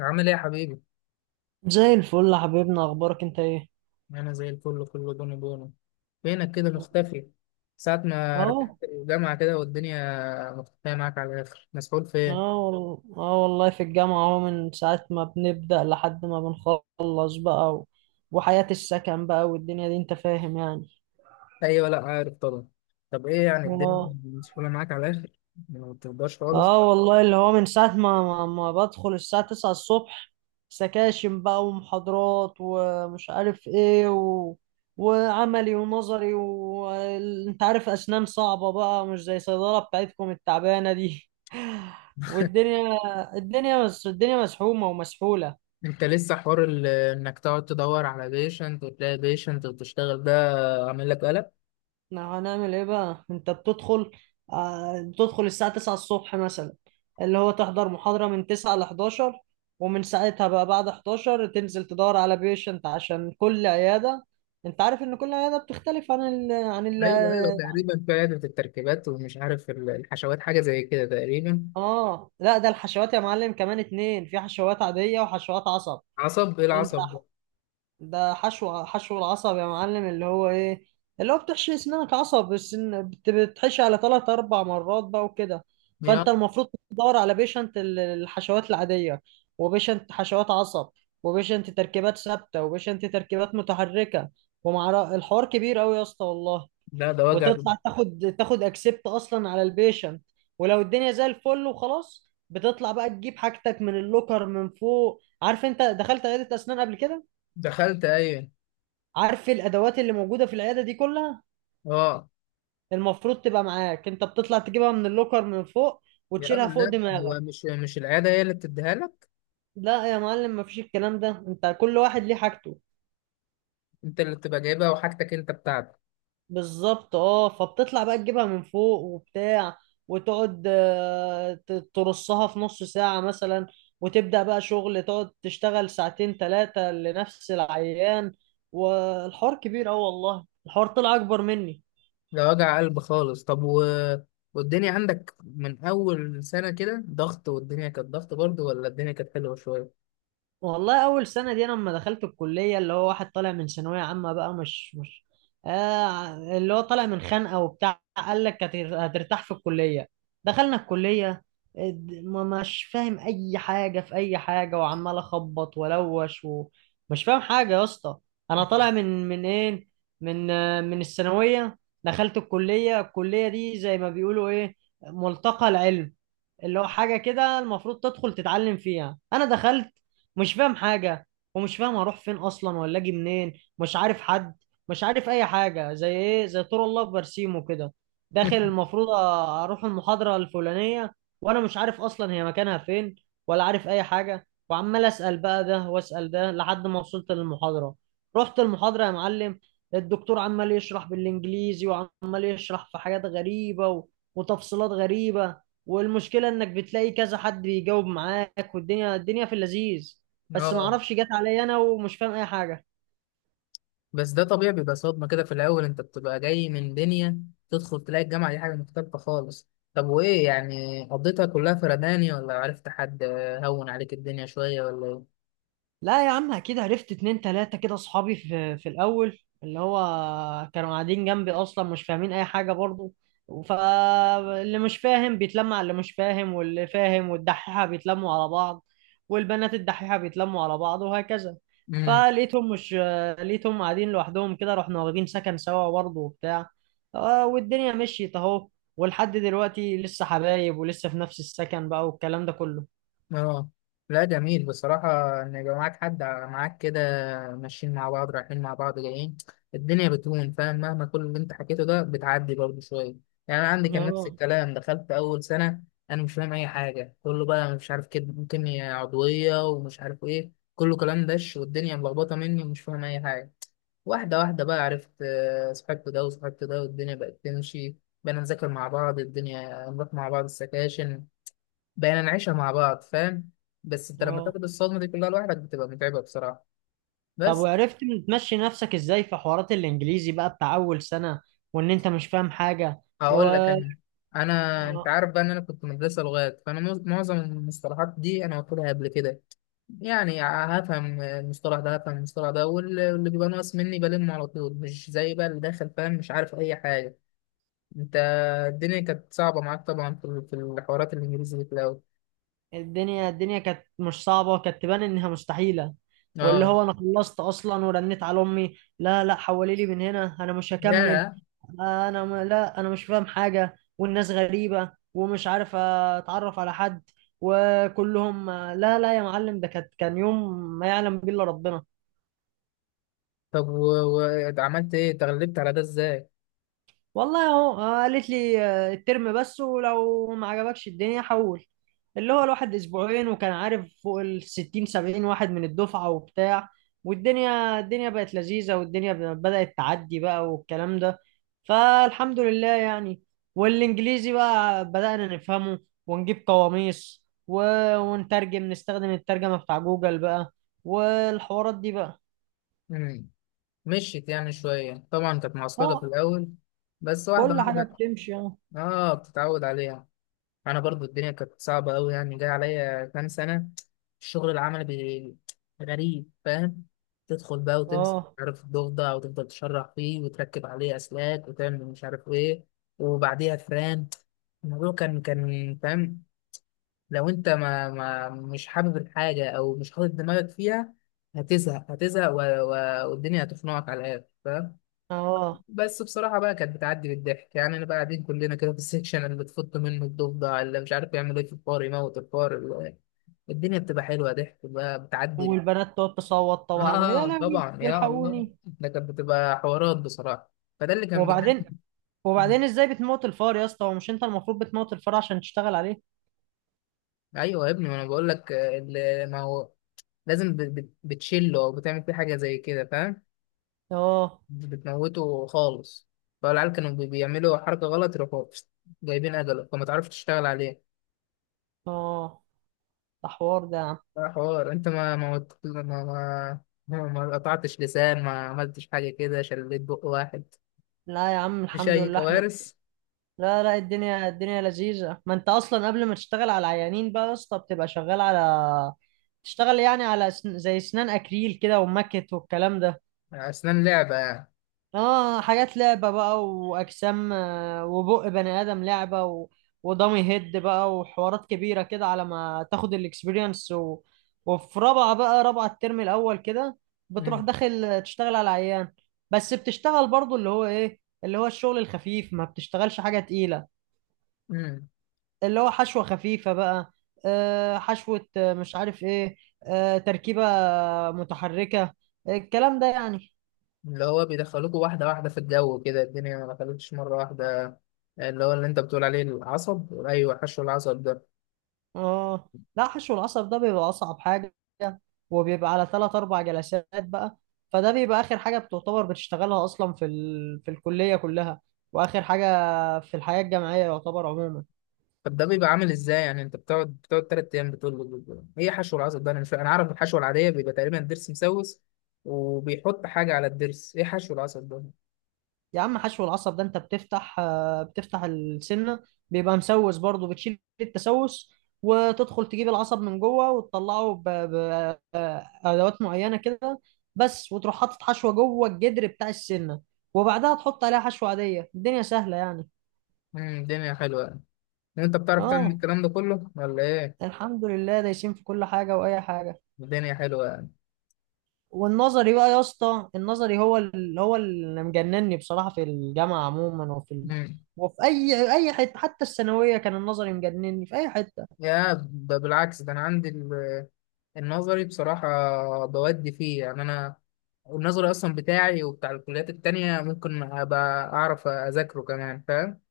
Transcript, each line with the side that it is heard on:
left: عامل ايه يا حبيبي؟
right: زي الفل يا حبيبنا، اخبارك انت ايه؟
left: انا زي الفل، كله بونو بونو. فينك كده مختفي؟ ساعة ما رجعت
right: اهو.
left: الجامعة كده والدنيا مختفية معاك على الآخر، مسحول في
right: اه
left: ايه؟
right: والله. اه والله، في الجامعة اهو، من ساعة ما بنبدأ لحد ما بنخلص بقى، و... وحياة السكن بقى والدنيا دي انت فاهم يعني.
left: أيوة، لأ عارف طبعا. طب ايه يعني الدنيا
right: اه.
left: مسحولة معاك على الآخر؟ ما بتقدرش خالص.
right: اه والله، اللي هو من ساعة ما بدخل الساعة 9 الصبح، سكاشن بقى ومحاضرات ومش عارف ايه، و... وعملي ونظري، وانت عارف اسنان صعبة بقى، مش زي صيدلة بتاعتكم التعبانة دي. والدنيا الدنيا مس... الدنيا مسحومة ومسحولة.
left: انت لسه حوار انك تقعد تدور على بيشنت وتلاقي بيشنت وتشتغل ده، عامل لك قلق؟
right: احنا هنعمل ايه بقى؟ انت بتدخل، بتدخل الساعة 9 الصبح مثلا، اللي هو تحضر محاضرة من 9 ل 11، ومن ساعتها بقى بعد 11 تنزل تدور على بيشنت، عشان كل عيادة انت عارف ان كل عيادة بتختلف
left: ايوه ايوه، تقريبا في عيادة التركيبات، ومش عارف الحشوات، حاجة زي كده تقريبا.
right: اه لا، ده الحشوات يا معلم، كمان اتنين، في حشوات عادية وحشوات عصب.
left: عصب، ايه
right: وانت،
left: العصب ده؟
right: ده حشو العصب يا معلم، اللي هو ايه، اللي هو بتحشي اسنانك عصب، بس بتحشي على ثلاث اربع مرات بقى وكده.
left: يا،
right: فانت المفروض تدور على بيشنت الحشوات العاديه، وبيشنت حشوات عصب، وبيشنت تركيبات ثابته، وبيشنت تركيبات متحركه، ومع الحوار كبير قوي يا اسطى والله.
left: ده وجع ده.
right: وتطلع تاخد اكسبت اصلا على البيشنت، ولو الدنيا زي الفل وخلاص، بتطلع بقى تجيب حاجتك من اللوكر من فوق. عارف انت دخلت عياده اسنان قبل كده؟
left: دخلت، ايوه.
right: عارف إيه الادوات اللي موجوده في العياده دي كلها
left: اه.
right: المفروض تبقى معاك؟ انت بتطلع تجيبها من اللوكر من فوق
left: يا
right: وتشيلها
left: راجل،
right: فوق
left: لا، هو
right: دماغك.
left: مش العياده هي اللي بتديها لك.
right: لا يا معلم، مفيش الكلام ده، انت كل واحد ليه حاجته.
left: انت اللي بتبقى جايبها، وحاجتك انت بتاعتك.
right: بالظبط، اه. فبتطلع بقى تجيبها من فوق وبتاع، وتقعد ترصها في نص ساعه مثلا، وتبدا بقى شغل، تقعد تشتغل ساعتين ثلاثه لنفس العيان. والحوار كبير اوي والله، الحوار طلع اكبر مني.
left: ده وجع قلب خالص. طب والدنيا عندك من اول سنه كده ضغط؟ والدنيا كانت ضغط برضه ولا الدنيا كانت حلوه شويه؟
right: والله اول سنه دي، انا لما دخلت الكليه، اللي هو واحد طالع من ثانويه عامه بقى، مش مش آه اللي هو طالع من خانقه وبتاع، قال لك هترتاح في الكليه. دخلنا الكليه، ما مش فاهم اي حاجه في اي حاجه، وعمال اخبط والوش ومش فاهم حاجه يا اسطى. انا طالع من ايه، من الثانويه. دخلت الكليه، الكليه دي زي ما بيقولوا ايه، ملتقى العلم، اللي هو حاجة كده المفروض تدخل تتعلم فيها. أنا دخلت مش فاهم حاجة، ومش فاهم هروح فين أصلا ولا أجي منين، مش عارف حد، مش عارف أي حاجة، زي إيه، زي طور الله في برسيم كده. داخل المفروض أروح المحاضرة الفلانية، وأنا مش عارف أصلا هي مكانها فين ولا عارف أي حاجة، وعمال أسأل بقى ده وأسأل ده لحد ما وصلت للمحاضرة. رحت المحاضرة يا معلم، الدكتور عمال يشرح بالإنجليزي، وعمال يشرح في حاجات غريبة و... وتفصيلات غريبة، والمشكلة انك بتلاقي كذا حد بيجاوب معاك، والدنيا في اللذيذ، بس ما
left: اه.
right: اعرفش جت عليا انا ومش فاهم اي حاجه.
left: بس ده طبيعي، بيبقى صدمه كده في الاول. انت بتبقى جاي من دنيا، تدخل تلاقي الجامعه دي حاجه مختلفه خالص. طب وايه يعني، قضيتها كلها فرداني ولا عرفت حد هون عليك الدنيا شويه، ولا
right: لا يا عم، اكيد عرفت اتنين تلاته كده اصحابي في الاول، اللي هو كانوا قاعدين جنبي اصلا مش فاهمين اي حاجه برضو، فاللي مش فاهم بيتلم على اللي مش فاهم، واللي فاهم والدحيحه بيتلموا على بعض، والبنات الدحيحه بيتلموا على بعض وهكذا.
left: ايه؟
right: فلقيتهم مش آه، لقيتهم قاعدين لوحدهم كده، رحنا واخدين سكن سوا برضه وبتاع. والدنيا مشيت اهو، ولحد دلوقتي لسه حبايب ولسه في نفس السكن بقى والكلام ده كله.
left: اه. لا، جميل بصراحة، إن يبقى معاك حد معاك كده، ماشيين مع بعض، رايحين مع بعض جايين، الدنيا بتهون، فاهم؟ مهما كل اللي أنت حكيته ده، بتعدي برضه شوية. يعني أنا عندي كان نفس
right: اه.
left: الكلام، دخلت أول سنة. أنا مش فاهم أي حاجة، كله بقى مش عارف كده، كيمياء عضوية ومش عارف إيه، كله كلام دش، والدنيا ملخبطة مني ومش فاهم أي حاجة. واحدة واحدة بقى عرفت، صاحبت ده وصاحبت ده، والدنيا بقت تمشي. بقينا نذاكر مع بعض، الدنيا نروح مع بعض السكاشن، بقينا نعيشها مع بعض، فاهم؟ بس انت لما
right: اه.
left: تاخد الصدمه دي كلها لوحدك، بتبقى متعبه بصراحه.
right: طب
left: بس
right: وعرفت تمشي نفسك ازاي في حوارات الانجليزي بقى بتاع اول سنة، وان انت مش فاهم حاجة؟ و
left: هقول لك انا. انا، انت
right: آه،
left: عارف بقى ان انا كنت مدرسه لغات، فانا معظم المصطلحات دي انا واخدها قبل كده. يعني هفهم المصطلح ده هفهم المصطلح ده، واللي بيبقى ناقص مني بلمه على طول، مش زي بقى اللي داخل فاهم، مش عارف اي حاجه. انت الدنيا كانت صعبه معاك طبعا، في الحوارات الانجليزي دي في الاول.
right: الدنيا كانت مش صعبة، كانت تبان انها مستحيلة. واللي
left: اه.
right: هو انا خلصت اصلا ورنيت على امي، لا، لا، حولي لي من هنا، انا مش هكمل.
left: يا.
right: انا لا، انا مش فاهم حاجة، والناس غريبة ومش عارف اتعرف على حد، وكلهم لا. لا يا معلم، ده كان يوم ما يعلم به الا ربنا.
left: طب وعملت ايه، تغلبت على ده ازاي؟
right: والله اهو، قالت لي الترم بس، ولو ما عجبكش الدنيا حول. اللي هو الواحد اسبوعين، وكان عارف فوق ال 60 70 واحد من الدفعه وبتاع. والدنيا بقت لذيذه، والدنيا بدات تعدي بقى والكلام ده. فالحمد لله يعني. والانجليزي بقى بدانا نفهمه، ونجيب قواميس، و... ونترجم، نستخدم الترجمه بتاع جوجل بقى، والحوارات دي بقى.
left: مشيت يعني شوية، طبعا كانت معسكرة في
right: اه،
left: الأول. بس واحدة
right: كل حاجه
left: واحدة.
right: بتمشي، اه.
left: اه، بتتعود عليها. أنا برضو الدنيا كانت صعبة أوي، يعني جاي عليا كام سنة. الشغل العملي غريب، فاهم؟ تدخل بقى وتمسك مش
right: اه.
left: عارف الضفدع، وتفضل تشرح فيه وتركب عليه أسلاك وتعمل مش عارف إيه، وبعديها فران. الموضوع كان فاهم، لو أنت ما, ما مش حابب الحاجة أو مش حاطط دماغك فيها، هتزهق. والدنيا هتخنقك على الآخر.
right: اه.
left: بس بصراحة بقى كانت بتعدي بالضحك. يعني أنا بقى قاعدين كلنا كده في السكشن، اللي تفط منه الضفدع، اللي مش عارف يعمل إيه في الفار، يموت الفار الدنيا بتبقى حلوة، ضحك بقى، بتعدي.
right: والبنات تقعد تصوت طبعا، ويا
left: آه
right: لهوي
left: طبعا. يا الله،
right: والحقوني.
left: ده كانت بتبقى حوارات بصراحة. فده اللي كان بيجي.
right: وبعدين، وبعدين ازاي بتموت الفار يا اسطى؟ هو مش انت المفروض بتموت الفار عشان تشتغل عليه؟
left: أيوه يا ابني، ما أنا بقول لك، ما هو لازم بتشله أو بتعمل فيه حاجة زي كده، فاهم؟
right: اه.
left: بتموته خالص. فالعيال كانوا بيعملوا حركة غلط، يروحوا جايبين أجله فما تعرفش تشتغل عليه.
right: اه. ده حوار ده يا عم.
left: ده حوار. انت ما ما وت- ما ما ما ما قطعتش لسان، ما عملتش حاجة كده، شليت بق واحد،
right: لا يا عم،
left: مش
right: الحمد
left: أي
right: لله احنا.
left: كوارث.
right: لا، لا، الدنيا لذيذة، ما انت اصلا قبل ما تشتغل على العيانين بقى يا اسطى بتبقى شغال على، تشتغل يعني على زي اسنان اكريل كده ومكت والكلام ده.
left: أسنان لعبة يعني.
right: اه، حاجات لعبة بقى، واجسام، وبق بني ادم لعبة، و... ودامي هيد بقى وحوارات كبيرة كده، على ما تاخد الاكسبيرينس. و... وفي رابعة بقى، رابعة الترم الاول كده، بتروح
left: مم.
right: داخل تشتغل على العيان، بس بتشتغل برضو اللي هو ايه اللي هو الشغل الخفيف، ما بتشتغلش حاجة تقيلة،
left: مم.
right: اللي هو حشوة خفيفة بقى، حشوة، مش عارف ايه، تركيبة متحركة، الكلام ده يعني.
left: اللي هو بيدخلوكوا واحدة واحدة في الجو كده، الدنيا ما دخلتش مرة واحدة. اللي هو اللي انت بتقول عليه العصب، أيوة حشو العصب ده.
right: اه، لا، حشو العصب ده بيبقى اصعب حاجه، وبيبقى على ثلاث اربع جلسات بقى، فده بيبقى اخر حاجه بتعتبر بتشتغلها اصلا في الكليه كلها، واخر حاجه في الحياه الجامعيه يعتبر عموما.
left: طب ده بيبقى عامل ازاي يعني؟ انت بتقعد تلات أيام بتقول له ايه حشو العصب ده، أنا مش فاهم. أنا عارف الحشوة العادية بيبقى تقريبا الضرس مسوس، وبيحط حاجة على الضرس. ايه حشو العصب ده؟
right: يا عم، حشو العصب ده انت بتفتح السنه، بيبقى مسوس برضه، بتشيل التسوس، وتدخل تجيب العصب من جوه وتطلعه بادوات معينه كده بس، وتروح حاطط حشوه جوه الجدر بتاع السنه، وبعدها تحط عليها حشوه عاديه. الدنيا سهله يعني.
left: الدنيا حلوة يعني، انت بتعرف تعمل
right: اه،
left: الكلام ده كله ولا ايه؟
right: الحمد لله، دايسين في كل حاجة وأي حاجة.
left: الدنيا حلوه يعني.
right: والنظري بقى يا اسطى، النظري هو اللي هو اللي مجنني بصراحة، في الجامعة عموما وفي ال...
left: مم.
right: وفي أي حتة، حتى الثانوية كان النظري مجنني في أي حتة.
left: يا بالعكس. ده انا عندي النظري بصراحه بودي فيه. يعني انا النظري اصلا بتاعي وبتاع الكليات التانية ممكن ابقى اعرف اذاكره كمان، فاهم؟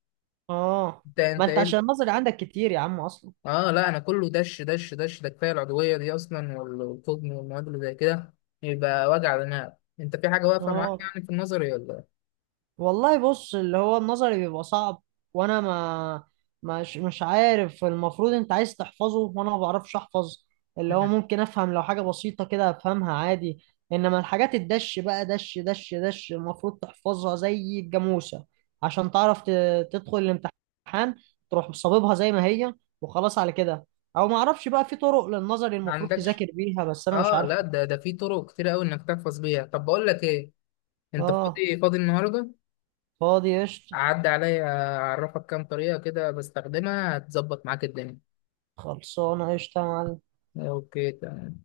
right: اه،
left: انت
right: ما
left: انت
right: أنت
left: ايه
right: عشان النظري عندك كتير يا عم أصلا.
left: اه، لا، انا كله دش دش دش، ده كفايه العضويه دي اصلا والفضم والمواد اللي زي كده، يبقى وجع دماغ. انت في حاجه واقفه معاك
right: اه
left: يعني في النظري، ولا إيه؟
right: والله بص، اللي هو النظري بيبقى صعب، وانا ما مش عارف، المفروض انت عايز تحفظه وانا ما بعرفش احفظ، اللي هو
left: مم.
right: ممكن افهم لو حاجة بسيطة كده افهمها عادي، انما الحاجات الدش بقى دش دش دش المفروض تحفظها زي الجاموسة، عشان تعرف تدخل الامتحان، تروح صاببها زي ما هي، وخلاص على كده. او ما اعرفش بقى، في طرق للنظري
left: ما
right: المفروض
left: عندكش؟
right: تذاكر بيها بس انا مش
left: اه لا،
right: عارفه.
left: ده في طرق كتير قوي انك تحفظ بيها. طب بقول لك ايه، انت
right: اه،
left: فاضي فاضي النهارده؟
right: فاضي قشطة.
left: اعدي عليا، اعرفك كام طريقه كده بستخدمها، هتظبط معاك الدنيا.
right: خلصانة قشطة يا معلم.
left: اوكي تمام.